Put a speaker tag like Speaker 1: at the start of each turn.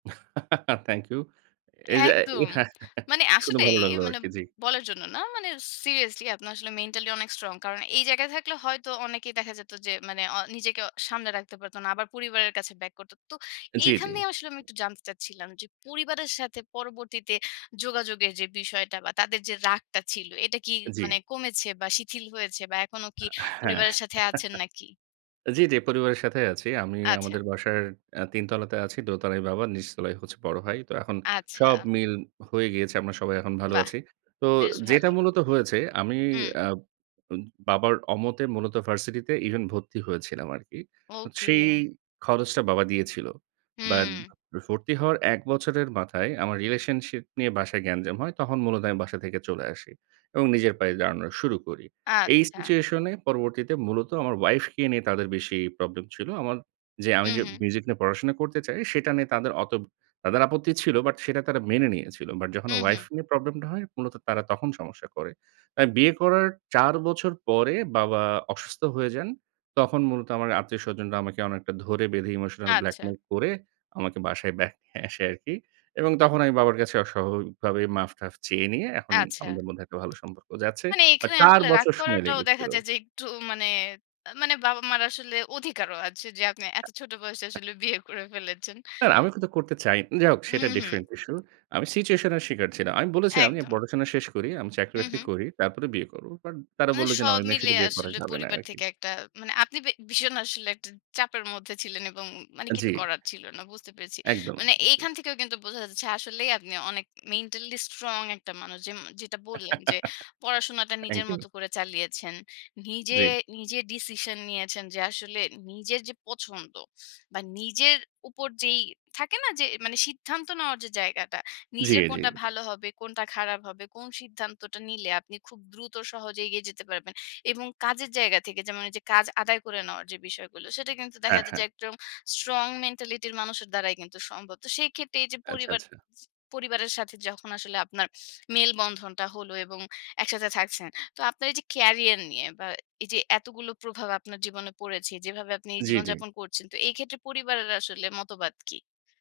Speaker 1: Thank you. এ এইযে এ
Speaker 2: একদম। মানে
Speaker 1: শুনে ভালো
Speaker 2: আসলেই
Speaker 1: লাগলো
Speaker 2: মানে
Speaker 1: আরকি। জি।
Speaker 2: বলার জন্য না মানে seriously আপনি আসলে mentally অনেক strong। কারণ এই জায়গায় থাকলে হয়তো অনেকেই দেখা যেত যে মানে আ নিজেকে অ সামলে রাখতে পারতো না। আবার পরিবারের কাছে back করতো। তো
Speaker 1: জি, জি।
Speaker 2: এইখানে আসলে আমি একটু জানতে চাচ্ছিলাম যে পরিবারের সাথে পরবর্তীতে যোগাযোগের যে বিষয়টা বা তাদের যে রাগটা ছিল, এটা কি
Speaker 1: জি।
Speaker 2: মানে কমেছে বা শিথিল হয়েছে বা এখনো
Speaker 1: আ হ্যাঁ।
Speaker 2: কি পরিবারের সাথে আছেন নাকি?
Speaker 1: জি, জি, পরিবারের সাথেই আছি। আমি
Speaker 2: আচ্ছা।
Speaker 1: আমাদের বাসার আ ৩ তলাতে আছি। দোতলায় বাবা, নিচতলায় হচ্ছে বড় ভাই। তো এখন সব
Speaker 2: আচ্ছা।
Speaker 1: মিল হয়ে গিয়েছে। আমরা সবাই এখন ভালো
Speaker 2: বাহ!
Speaker 1: আছি। তো
Speaker 2: বেশ
Speaker 1: যেটা
Speaker 2: ভালো।
Speaker 1: মূলত হয়েছে আমি
Speaker 2: হুম।
Speaker 1: আ উম বাবার অমতে মূলত ভার্সিটিতে even ভর্তি হয়েছিলাম আরকি। সেই
Speaker 2: ওকে।
Speaker 1: খরচটা বাবা দিয়েছিল। বাট
Speaker 2: হুম।
Speaker 1: ভর্তি হওয়ার ১ বছরের মাথায় আমার relationship নিয়ে বাসায় গ্যাঞ্জাম হয়। তখন মূলত আমি বাসা থেকে চলে আসি। এবং নিজের পায়ে দাঁড়ানো শুরু করি। এই
Speaker 2: আচ্ছা।
Speaker 1: situation এ পরবর্তীতে মূলত আমার ওয়াইফকে নিয়ে তাদের বেশি প্রবলেম ছিল। আমার যে আমি
Speaker 2: হুম,
Speaker 1: যে
Speaker 2: হুম।
Speaker 1: মিউজিক নিয়ে পড়াশোনা করতে চাই সেটা নিয়ে তাদের অত তাদের আপত্তি ছিল। বাট সেটা তারা মেনে নিয়েছিল। বাট যখন
Speaker 2: হুম, হুম।
Speaker 1: ওয়াইফ নিয়ে প্রবলেমটা হয় মূলত তারা তখন সমস্যা করে। আর বিয়ে করার ৪ বছর পরে বাবা অসুস্থ হয়ে যান। তখন মূলত আমার আত্মীয়স্বজনরা আমাকে অনেকটা ধরে বেঁধে emotional
Speaker 2: আচ্ছা।
Speaker 1: blackmail করে আমাকে বাসায় back নিয়ে আসে আরকি। এবং তখন আমি বাবার কাছে অ স্বাভাবিকভাবে মাফ-টাফ চেয়ে নিয়ে এখন
Speaker 2: আচ্ছা।
Speaker 1: আমাদের মধ্যে একটা ভালো সম্পর্ক যাচ্ছে।
Speaker 2: মানে
Speaker 1: বাট
Speaker 2: এখানে
Speaker 1: ৪
Speaker 2: আসলে রাগ
Speaker 1: বছর সময়
Speaker 2: করাটাও দেখা
Speaker 1: লেগেছিল।
Speaker 2: যায় যে একটু মানে আ মানে বাবা-মার আসলে অধিকারও আছে। যে আপনি এত ছোট বয়সে আসলে বিয়ে করে ফেলেছেন।
Speaker 1: না, না, আমিও কিন্তু করতে চাই যাই হোক,
Speaker 2: হুম,
Speaker 1: সেটা
Speaker 2: হুম।
Speaker 1: different issue। আমি situation এর শিকার ছিলাম। আমি বলেছিলাম যে, "আমি
Speaker 2: একদম।
Speaker 1: পড়াশোনা শেষ করি, আমি
Speaker 2: হুম,
Speaker 1: চাকরি-বাকরি
Speaker 2: হুম।
Speaker 1: করি। তারপরে বিয়ে করবো।" বাট তারা
Speaker 2: মানে
Speaker 1: বললো যে, "না, ঐ
Speaker 2: সব
Speaker 1: মেয়ের
Speaker 2: মিলে
Speaker 1: সাথে বিয়ে করা
Speaker 2: আসলে
Speaker 1: যাবে না।" এই
Speaker 2: পরিবার
Speaker 1: আরকি।
Speaker 2: থেকে একটা মানে আপনি বে ভীষণ আসলে একটা চাপের মধ্যে ছিলেন এবং উম মানে
Speaker 1: আ জি।
Speaker 2: কিছু করার ছিল না। বুঝতে পেরেছি।
Speaker 1: একদম,
Speaker 2: মানে
Speaker 1: একদম। জি।
Speaker 2: এইখান থেকেও কিন্তু বোঝা যাচ্ছে আসলেই আপনি অনেক mentally strong একটা মানুষ যেম যেটা বললেন যে পড়াশোনাটা নিজের
Speaker 1: থ্যাংক ইউ।
Speaker 2: মতো করে চালিয়েছেন। নিজে
Speaker 1: জি।
Speaker 2: নিজে decision নিয়েছেন যে আসলে নিজের যে পছন্দ বা নিজের উপর যেই থাকে না, যে মানে সিদ্ধান্ত নেওয়ার যে জায়গাটা,
Speaker 1: জি,
Speaker 2: নিজের
Speaker 1: জি,
Speaker 2: কোনটা
Speaker 1: জি।
Speaker 2: ভালো হবে, কোনটা খারাপ হবে, কোন সিদ্ধান্তটা নিলে আপনি খুব দ্রুত সহজে এগিয়ে যেতে পারবেন। এবং কাজের জায়গা থেকে যেমন ঐযে কাজ আদায় করে নেওয়ার যে বিষয়গুলো সেটা কিন্তু দেখা
Speaker 1: হ্যাঁ,
Speaker 2: যায়
Speaker 1: হ্যাঁ।
Speaker 2: যে একদম strong mentality-র মানুষের দ্বারাই কিন্তু সম্ভব। তো সেক্ষেত্রে এইযে
Speaker 1: আচ্ছা,
Speaker 2: পরিবার
Speaker 1: আচ্ছা।
Speaker 2: ছি পরিবারের সাথে যখন আসলে আপনার মেলবন্ধনটা হলো এবং একসাথে থাকছেন। তো আপনার এইযে career নিয়ে বা এইযে এতগুলো প্রভাব আপনার জীবনে পড়েছে, যেভাবে আপনি
Speaker 1: জি, জি।
Speaker 2: জীবনযাপন করছেন। তো এইক্ষেত্রে পরিবারের আসলে মতবাদ কি?